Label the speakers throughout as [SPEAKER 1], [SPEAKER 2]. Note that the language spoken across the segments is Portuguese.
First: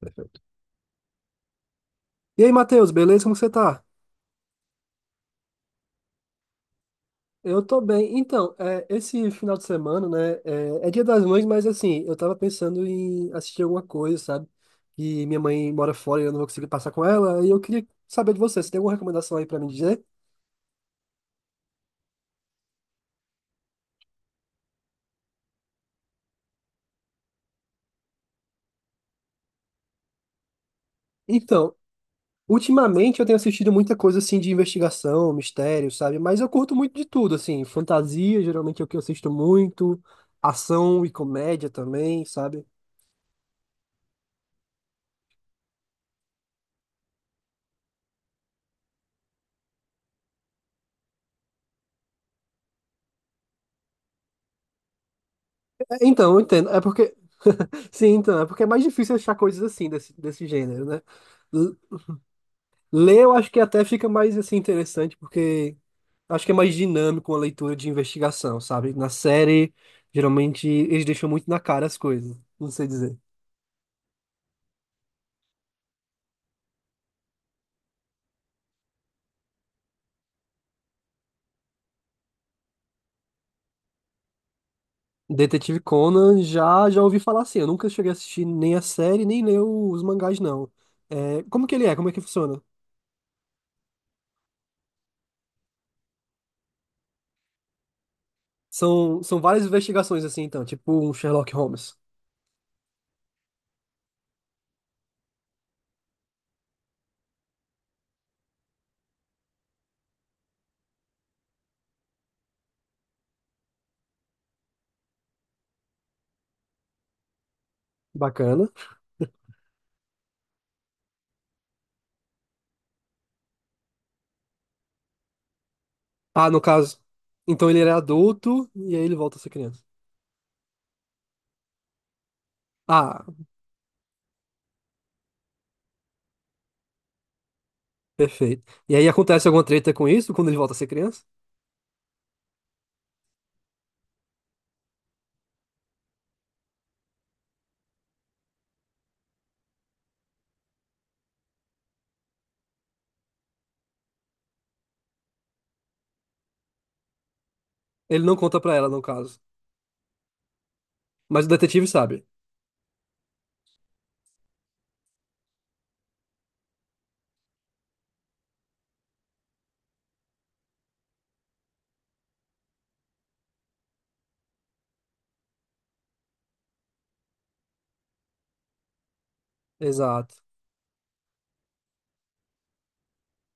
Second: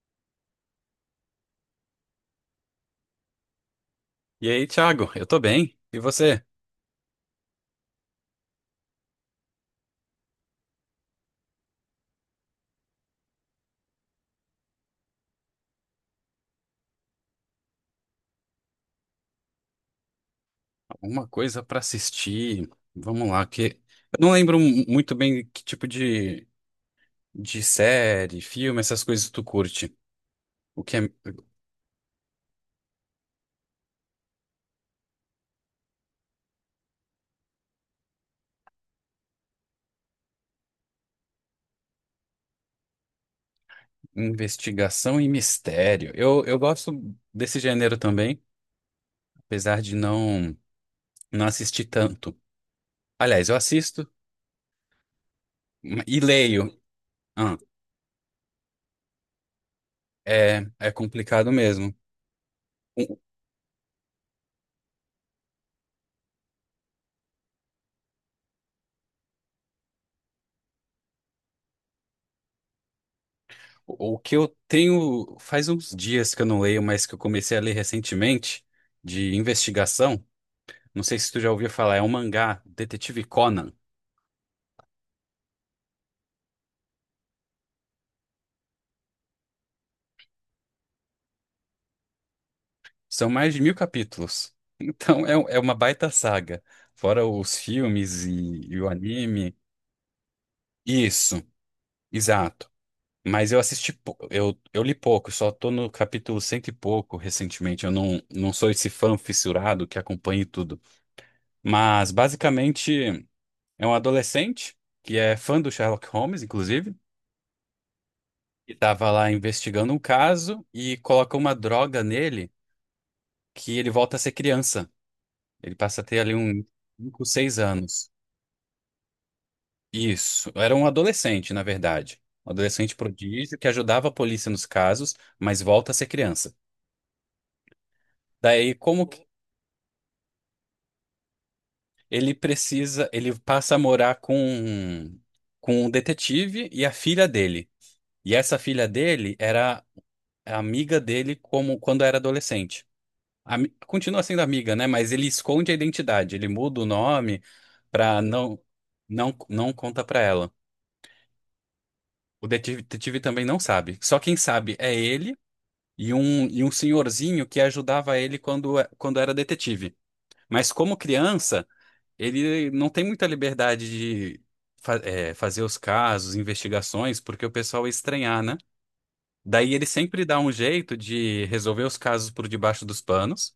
[SPEAKER 1] Perfeito. E aí, Matheus, beleza? Como você tá?
[SPEAKER 2] E aí, Thiago, eu tô bem. E você?
[SPEAKER 1] Eu tô bem. Então, esse final de semana, né? É Dia das Mães, mas assim, eu tava pensando em assistir alguma coisa, sabe? E minha mãe mora fora e eu não vou conseguir passar com ela. E eu queria saber de você, você tem alguma recomendação aí pra me dizer?
[SPEAKER 2] Alguma coisa pra assistir? Vamos lá, que eu não lembro muito bem que tipo de série, filme, essas coisas tu curte. O que é
[SPEAKER 1] Então, ultimamente eu tenho assistido muita coisa assim de investigação, mistério, sabe? Mas eu curto muito de tudo, assim. Fantasia, geralmente é o que eu assisto muito. Ação e comédia também, sabe?
[SPEAKER 2] investigação e mistério. Eu gosto desse gênero também, apesar de não assistir tanto. Aliás, eu assisto
[SPEAKER 1] É,
[SPEAKER 2] e
[SPEAKER 1] então, eu
[SPEAKER 2] leio.
[SPEAKER 1] entendo. É porque
[SPEAKER 2] Ah,
[SPEAKER 1] sim, então, é porque é mais difícil achar coisas assim, desse
[SPEAKER 2] é.
[SPEAKER 1] gênero,
[SPEAKER 2] É
[SPEAKER 1] né?
[SPEAKER 2] complicado
[SPEAKER 1] L-
[SPEAKER 2] mesmo. Um,
[SPEAKER 1] Ler eu acho que até fica mais assim interessante, porque acho que é mais dinâmico uma leitura de investigação, sabe? Na série, geralmente eles deixam muito na cara as coisas, não sei dizer.
[SPEAKER 2] O que eu tenho faz uns dias que eu não leio, mas que eu comecei a ler recentemente, de investigação. Não sei se tu já ouviu falar, é um mangá, Detetive Conan.
[SPEAKER 1] Detetive Conan já já ouvi falar assim, eu nunca cheguei a assistir nem a série, nem ler os mangás, não. É, como que ele é? Como é que funciona?
[SPEAKER 2] São mais de 1000 capítulos. Então é uma baita saga. Fora os filmes e o
[SPEAKER 1] São
[SPEAKER 2] anime.
[SPEAKER 1] várias investigações assim, então, tipo um
[SPEAKER 2] Isso,
[SPEAKER 1] Sherlock Holmes.
[SPEAKER 2] exato. Mas eu assisti, eu li pouco, só tô no capítulo 100 e pouco recentemente. Eu não sou esse fã fissurado que acompanha tudo. Mas basicamente. É um adolescente que é fã do Sherlock Holmes, inclusive,
[SPEAKER 1] Bacana.
[SPEAKER 2] e estava lá investigando um caso e coloca uma droga nele que ele volta a ser criança. Ele passa a ter ali
[SPEAKER 1] Ah, no
[SPEAKER 2] uns
[SPEAKER 1] caso,
[SPEAKER 2] 5, 6
[SPEAKER 1] então ele era
[SPEAKER 2] anos.
[SPEAKER 1] adulto e aí ele volta a ser criança.
[SPEAKER 2] Isso. Era um adolescente, na verdade. Um adolescente
[SPEAKER 1] Ah,
[SPEAKER 2] prodígio que ajudava a polícia nos casos, mas volta a ser criança.
[SPEAKER 1] perfeito.
[SPEAKER 2] Daí,
[SPEAKER 1] E
[SPEAKER 2] como
[SPEAKER 1] aí
[SPEAKER 2] que
[SPEAKER 1] acontece alguma treta com isso quando ele volta a ser criança?
[SPEAKER 2] ele precisa, ele passa a morar com um detetive e a filha dele. E essa filha dele era amiga dele como quando era adolescente. Continua sendo amiga, né? Mas ele esconde a identidade, ele muda o nome pra
[SPEAKER 1] Ele não
[SPEAKER 2] não
[SPEAKER 1] conta pra ela, no
[SPEAKER 2] não
[SPEAKER 1] caso.
[SPEAKER 2] não conta pra ela.
[SPEAKER 1] Mas o detetive sabe.
[SPEAKER 2] O detetive também não sabe. Só quem sabe é ele e um senhorzinho que ajudava ele quando era detetive. Mas como criança, ele não tem muita liberdade de fazer os casos, investigações, porque o pessoal ia estranhar, né? Daí ele sempre
[SPEAKER 1] Exato.
[SPEAKER 2] dá um jeito de resolver os casos por debaixo dos panos.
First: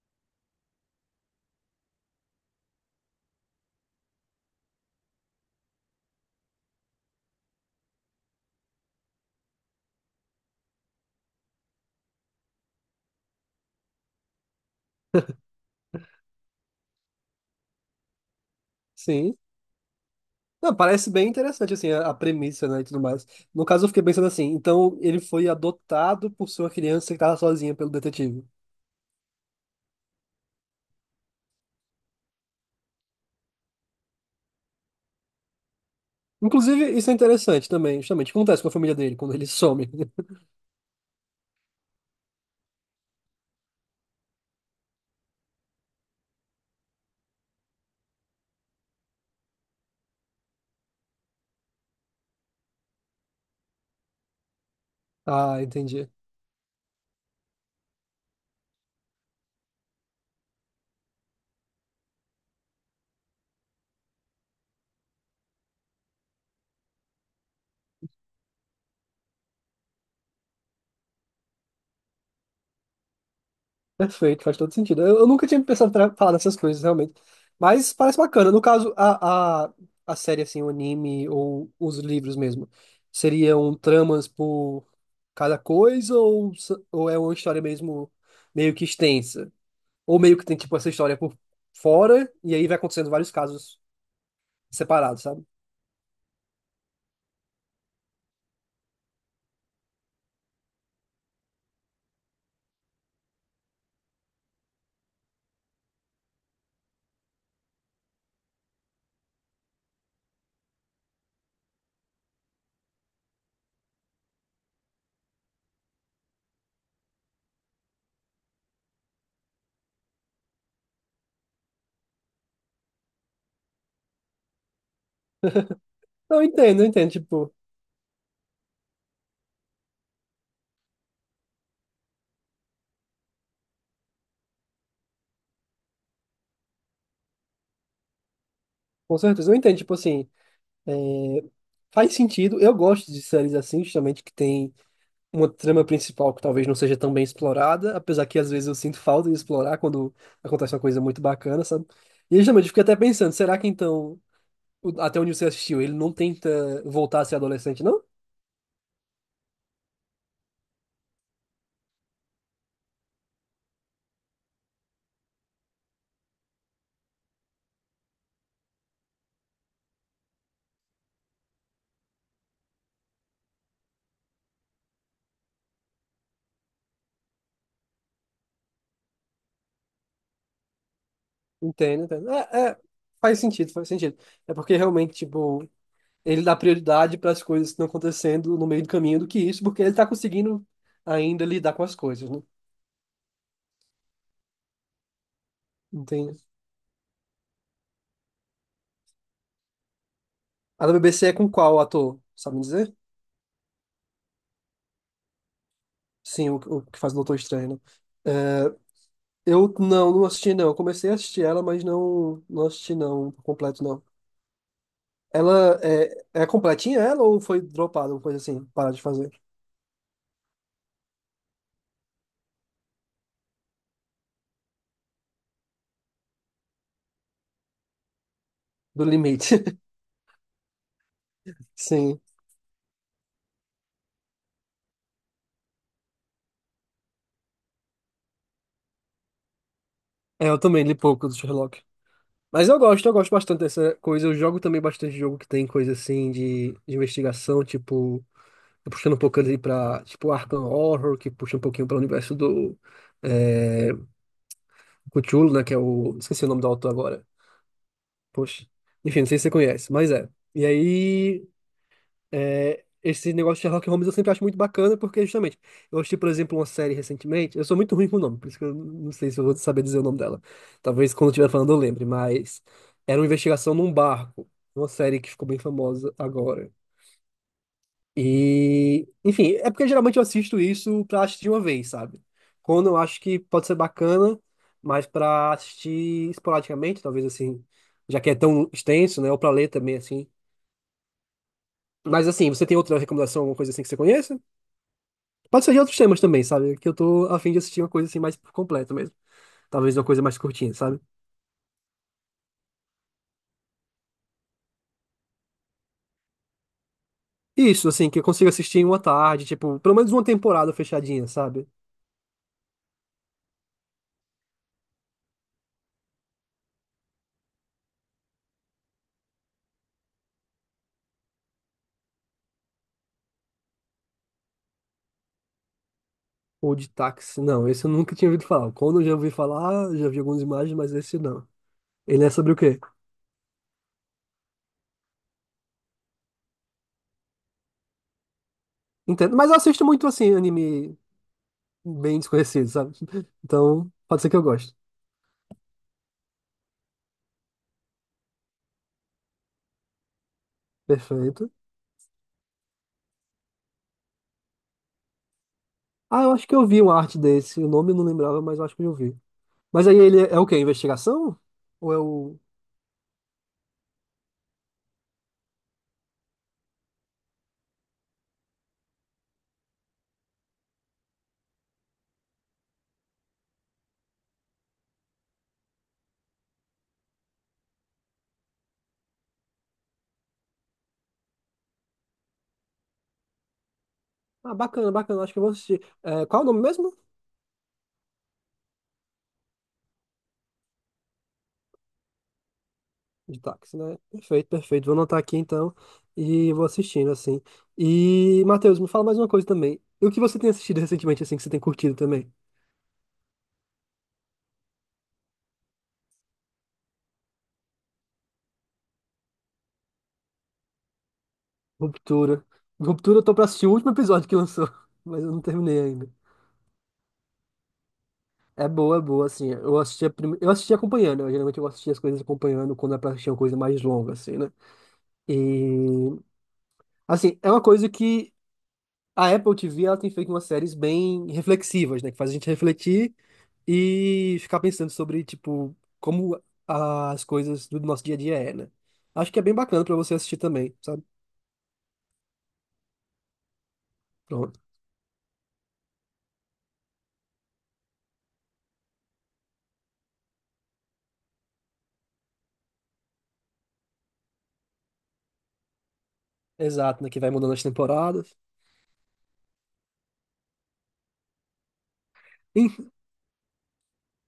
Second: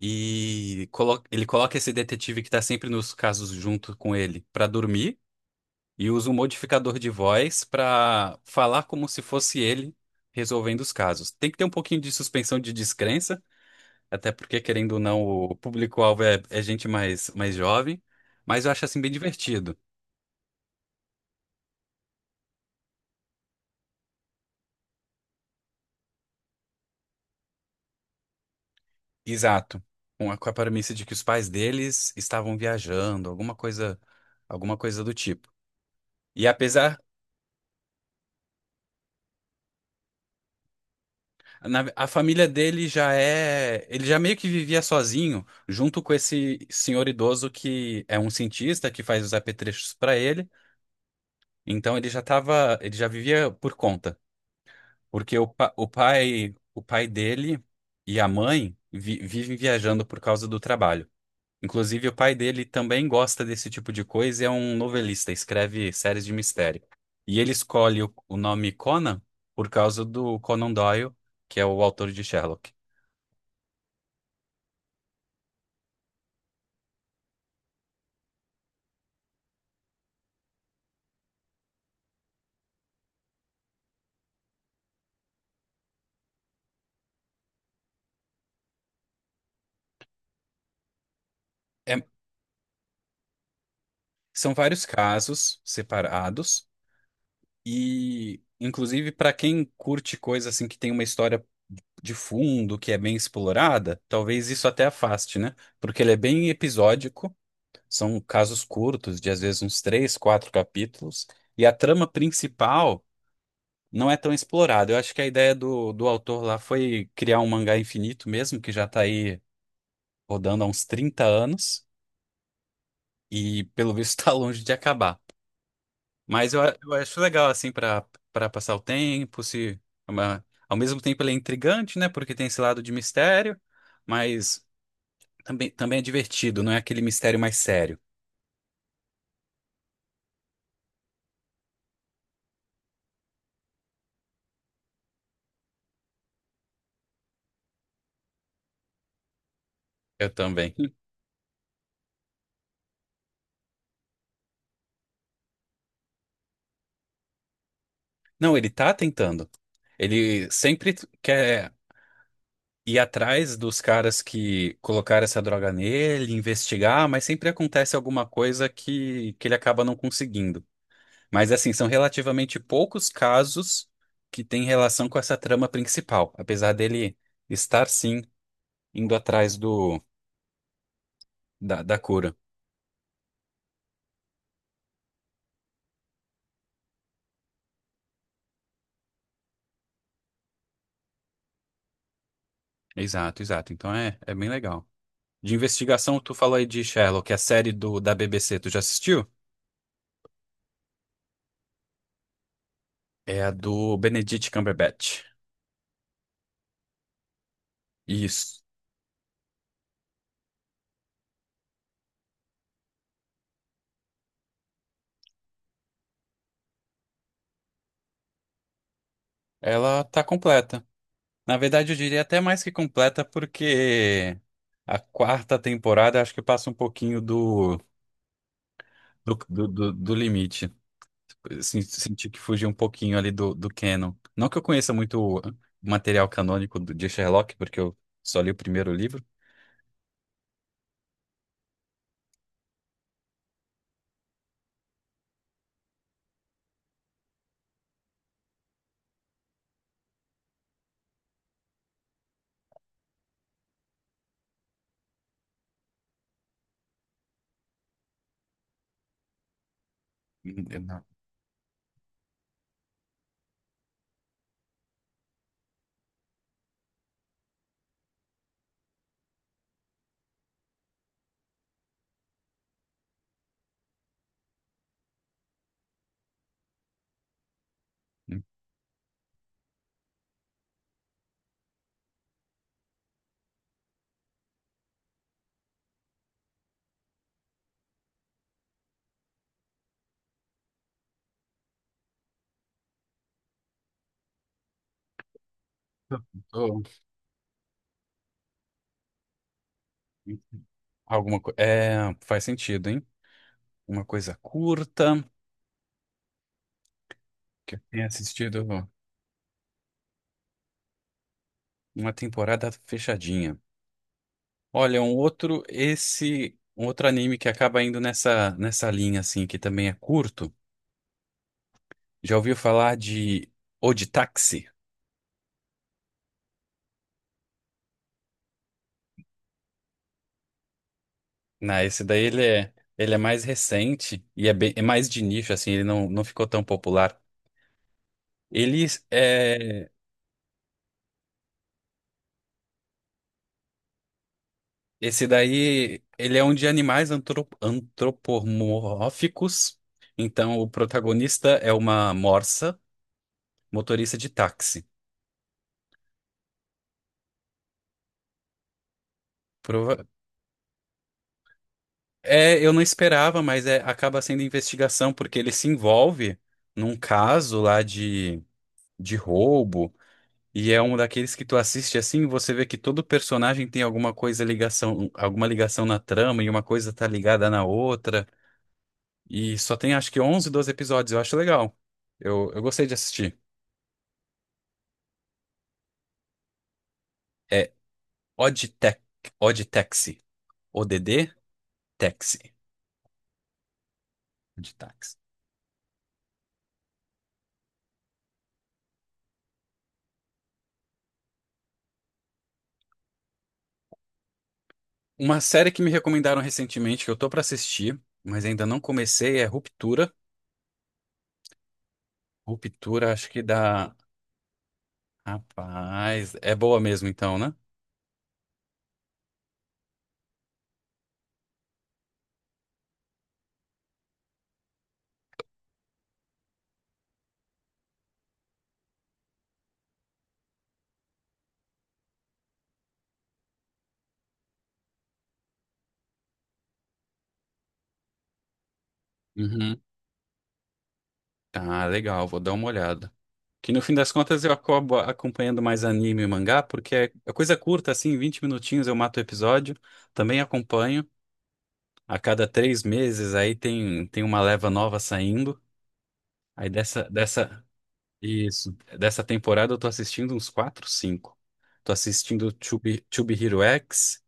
[SPEAKER 2] Ele coloca esse detetive que tá sempre nos casos junto com ele pra dormir e usa um modificador de voz pra falar como se fosse ele resolvendo os casos. Tem que ter um pouquinho de suspensão de descrença, até porque, querendo ou não, o público-alvo é gente mais jovem, mas eu acho assim bem
[SPEAKER 1] Sim.
[SPEAKER 2] divertido.
[SPEAKER 1] Não, parece bem interessante, assim, a premissa, né, e tudo mais. No caso, eu fiquei pensando assim, então ele foi adotado por sua criança que estava sozinha pelo detetive.
[SPEAKER 2] Exato. Com a premissa de que os pais deles estavam viajando, alguma coisa do tipo. E
[SPEAKER 1] Inclusive,
[SPEAKER 2] apesar
[SPEAKER 1] isso é interessante também, justamente. O que acontece com a família dele quando ele some?
[SPEAKER 2] a família dele já é. Ele já meio que vivia sozinho, junto com esse senhor idoso que é um cientista que faz os apetrechos para ele. Então ele já tava. Ele já vivia por conta. Porque o,
[SPEAKER 1] Ah,
[SPEAKER 2] pa- o
[SPEAKER 1] entendi.
[SPEAKER 2] pai, o pai dele e a mãe vivem viajando por causa do trabalho. Inclusive, o pai dele também gosta desse tipo de coisa e é um novelista, escreve séries de mistério. E ele escolhe o nome Conan por causa do Conan Doyle, que é o autor de Sherlock.
[SPEAKER 1] Perfeito, faz todo sentido. Eu nunca tinha pensado pra falar dessas coisas, realmente. Mas parece bacana. No caso, a série, assim, o anime ou os livros mesmo, seriam tramas por cada coisa ou, ou é uma história mesmo meio que extensa? Ou meio que tem, tipo, essa história por
[SPEAKER 2] É.
[SPEAKER 1] fora e aí vai acontecendo vários casos
[SPEAKER 2] São vários
[SPEAKER 1] separados, sabe?
[SPEAKER 2] casos separados e, inclusive, para quem curte coisa assim que tem uma história de fundo, que é bem explorada, talvez isso até afaste, né? Porque ele é bem episódico, são casos curtos, de às vezes uns três, quatro capítulos, e a trama principal não é tão explorada. Eu acho que a ideia do autor lá foi criar um mangá infinito mesmo, que já está aí rodando há uns 30 anos, e pelo visto está longe de acabar.
[SPEAKER 1] Não, eu
[SPEAKER 2] Mas eu, a-
[SPEAKER 1] entendo, eu
[SPEAKER 2] eu
[SPEAKER 1] entendo,
[SPEAKER 2] acho legal,
[SPEAKER 1] tipo,
[SPEAKER 2] assim, para passar o tempo, se é uma- ao mesmo tempo ele é intrigante, né? Porque tem esse lado de mistério, mas também é divertido, não é aquele mistério mais sério.
[SPEAKER 1] com certeza. Eu entendo, tipo, assim, faz sentido. Eu gosto de séries assim, justamente, que tem uma trama principal que talvez não seja tão bem explorada, apesar que às vezes eu sinto falta de explorar quando
[SPEAKER 2] Eu também.
[SPEAKER 1] acontece uma coisa muito bacana, sabe? E justamente eu fiquei até pensando, será que então, até onde você assistiu, ele não tenta voltar a ser adolescente, não?
[SPEAKER 2] Não, ele tá tentando. Ele sempre quer ir atrás dos caras que colocaram essa droga nele, investigar, mas sempre acontece alguma coisa que ele acaba não conseguindo. Mas assim, são relativamente poucos casos que têm relação com essa trama principal, apesar dele estar sim indo atrás da
[SPEAKER 1] Entendo.
[SPEAKER 2] cura.
[SPEAKER 1] Faz sentido. É porque realmente, tipo, ele dá prioridade para as coisas que estão acontecendo no meio do caminho do que isso, porque ele está conseguindo ainda lidar com as coisas, né?
[SPEAKER 2] Exato, exato. Então é bem legal. De investigação, tu
[SPEAKER 1] Entende?
[SPEAKER 2] falou aí de Sherlock, a série do da BBC, tu já assistiu?
[SPEAKER 1] A da BBC é com qual ator? Sabe me dizer?
[SPEAKER 2] É a do Benedict Cumberbatch.
[SPEAKER 1] Sim, o que faz o Doutor Estranho, né?
[SPEAKER 2] Isso.
[SPEAKER 1] É, eu não assisti não. Eu comecei a assistir ela, mas não assisti não, por completo não. Ela é completinha ela ou foi dropada, uma coisa assim, parar de fazer?
[SPEAKER 2] Ela tá completa. Na verdade, eu diria até mais que completa, porque a quarta temporada acho que passa um pouquinho do,
[SPEAKER 1] Do
[SPEAKER 2] do, do,
[SPEAKER 1] limite.
[SPEAKER 2] do do limite.
[SPEAKER 1] Sim.
[SPEAKER 2] Senti que fugiu um pouquinho ali do canon. Não que eu conheça muito material canônico de Sherlock, porque eu só li o primeiro livro.
[SPEAKER 1] É, eu também li pouco do Sherlock. Mas eu gosto bastante dessa coisa. Eu jogo também bastante jogo que tem coisa assim de investigação, tipo puxando um pouco ali pra, tipo, Arkham Horror, que puxa um pouquinho para o universo do é, Cthulhu, né, que é o... Esqueci o nome do autor agora. Poxa. Enfim, não sei se você conhece, mas é. E
[SPEAKER 2] Eu não.
[SPEAKER 1] aí, é, esse negócio de Sherlock Holmes eu sempre acho muito bacana, porque justamente, eu assisti, por exemplo, uma série recentemente, eu sou muito ruim com o nome, por isso que eu não sei se eu vou saber dizer o nome dela. Talvez quando eu estiver falando eu lembre, mas era uma investigação num barco, uma série que ficou bem famosa agora.
[SPEAKER 2] Hum.
[SPEAKER 1] E, enfim, é porque geralmente eu assisto isso pra assistir uma vez, sabe? Quando eu acho que pode ser bacana, mas pra assistir esporadicamente, talvez assim, já que é tão extenso, né? Ou pra ler também, assim. Mas assim, você tem outra recomendação, alguma coisa assim que você conheça? Pode ser de outros temas também, sabe?
[SPEAKER 2] Tô-
[SPEAKER 1] Que eu tô a fim de assistir uma coisa assim mais por completo mesmo. Talvez uma coisa mais curtinha, sabe?
[SPEAKER 2] Alguma coisa. É, faz sentido, hein? Uma coisa curta, que eu
[SPEAKER 1] Isso,
[SPEAKER 2] tenha
[SPEAKER 1] assim, que eu consiga
[SPEAKER 2] assistido
[SPEAKER 1] assistir em uma tarde, tipo, pelo menos uma temporada fechadinha, sabe?
[SPEAKER 2] uma temporada fechadinha. Olha, um outro, esse, um outro anime que acaba indo nessa linha, assim, que também é curto. Já ouviu falar de Oditaxi?
[SPEAKER 1] Ou de táxi. Não, esse eu nunca tinha ouvido falar. Quando eu já ouvi falar, já vi algumas imagens, mas esse não.
[SPEAKER 2] Não, esse daí
[SPEAKER 1] Ele é
[SPEAKER 2] ele
[SPEAKER 1] sobre o
[SPEAKER 2] é,
[SPEAKER 1] quê?
[SPEAKER 2] ele é mais recente e é, bem, é mais de nicho, assim, ele não ficou tão popular. Ele
[SPEAKER 1] Entendo. Mas eu assisto
[SPEAKER 2] é,
[SPEAKER 1] muito, assim, anime bem desconhecido, sabe? Então, pode ser que eu goste.
[SPEAKER 2] esse daí, ele é um de animais antropomórficos. Então, o protagonista
[SPEAKER 1] Perfeito.
[SPEAKER 2] é uma morsa, motorista de táxi.
[SPEAKER 1] Ah, eu acho que eu vi uma arte desse. O nome eu não lembrava, mas eu acho que eu vi. Mas aí
[SPEAKER 2] Prova-
[SPEAKER 1] ele é o quê? Investigação? Ou é o.
[SPEAKER 2] eu não esperava, mas acaba sendo investigação, porque ele se envolve num caso lá de roubo. E é um daqueles que tu assiste assim, você vê que todo personagem tem alguma ligação na trama e uma coisa tá ligada na outra. E só tem acho que 11 12 episódios, eu acho legal. Eu gostei de assistir.
[SPEAKER 1] Ah, bacana, bacana. Acho que eu vou assistir. É, qual é o nome mesmo?
[SPEAKER 2] É Oddtech, Oddtaxi, Odd Taxi,
[SPEAKER 1] De táxi, né? Perfeito, perfeito. Vou
[SPEAKER 2] Oddtaxi.
[SPEAKER 1] anotar aqui então e vou assistindo, assim. E, Matheus, me fala mais uma coisa também. E o que você tem assistido recentemente, assim, que você tem curtido também?
[SPEAKER 2] Uma série que me recomendaram recentemente que eu tô pra assistir, mas ainda não comecei é Ruptura.
[SPEAKER 1] Ruptura.
[SPEAKER 2] Ruptura
[SPEAKER 1] Ruptura, eu
[SPEAKER 2] acho
[SPEAKER 1] tô
[SPEAKER 2] que
[SPEAKER 1] pra assistir o último
[SPEAKER 2] dá,
[SPEAKER 1] episódio que lançou, mas eu não terminei ainda.
[SPEAKER 2] rapaz, é boa mesmo então, né?
[SPEAKER 1] É boa, assim. Eu assistia, eu assistia acompanhando. Eu, geralmente eu assistia as coisas acompanhando quando é pra assistir uma coisa mais longa, assim, né? E, assim, é uma coisa que a Apple TV, ela tem feito umas séries bem reflexivas, né? Que faz a gente refletir e ficar pensando sobre, tipo, como as coisas do nosso dia a dia é, né? Acho que é bem
[SPEAKER 2] Uhum.
[SPEAKER 1] bacana pra você assistir também, sabe?
[SPEAKER 2] Tá, legal, vou dar uma olhada. Que no fim das contas eu
[SPEAKER 1] Pronto.
[SPEAKER 2] acabo acompanhando mais anime e mangá, porque é coisa curta, assim, 20 minutinhos eu mato o episódio. Também acompanho. A cada 3 meses aí tem uma leva nova saindo. Aí
[SPEAKER 1] Exato, né? Que vai mudando as temporadas.
[SPEAKER 2] isso, dessa temporada eu tô assistindo uns 4 cinco. Tô assistindo
[SPEAKER 1] Em-
[SPEAKER 2] Tube, Tube Hero X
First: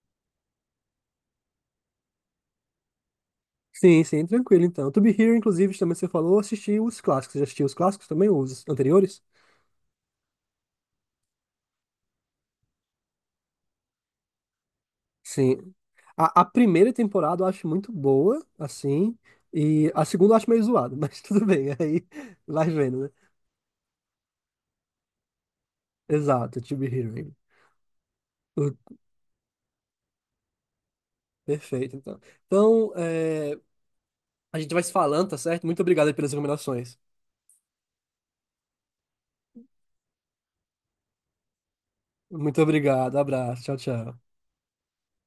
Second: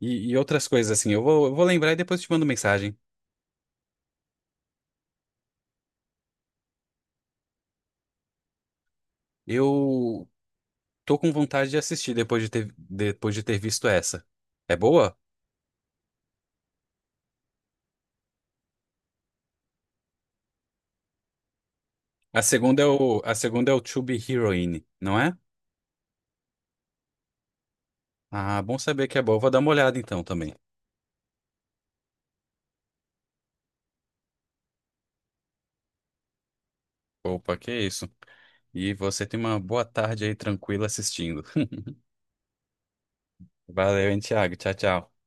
[SPEAKER 2] e outras coisas assim. Eu vou lembrar e depois te mando mensagem.
[SPEAKER 1] Sim, sim, tranquilo, então. To Be Here, inclusive, também você falou, assisti os clássicos. Você já assistiu os clássicos também, os anteriores?
[SPEAKER 2] Eu tô com vontade de assistir depois de ter visto essa. É boa?
[SPEAKER 1] Sim. A primeira temporada eu acho muito boa, assim, e a segunda eu acho meio zoada, mas tudo bem, aí
[SPEAKER 2] A
[SPEAKER 1] vai
[SPEAKER 2] segunda é
[SPEAKER 1] vendo, né?
[SPEAKER 2] o, a segunda é o To Be Heroine, não é?
[SPEAKER 1] Exato, To Be Hearing.
[SPEAKER 2] Ah, bom saber que é boa. Vou dar uma olhada então também.
[SPEAKER 1] Perfeito, então. Então, é, a gente vai se falando, tá certo? Muito obrigado aí pelas recomendações.
[SPEAKER 2] Opa, que isso. E você tem uma boa tarde aí tranquila assistindo.
[SPEAKER 1] Muito obrigado, abraço, tchau,
[SPEAKER 2] Valeu, hein,
[SPEAKER 1] tchau.
[SPEAKER 2] Thiago. Tchau, tchau.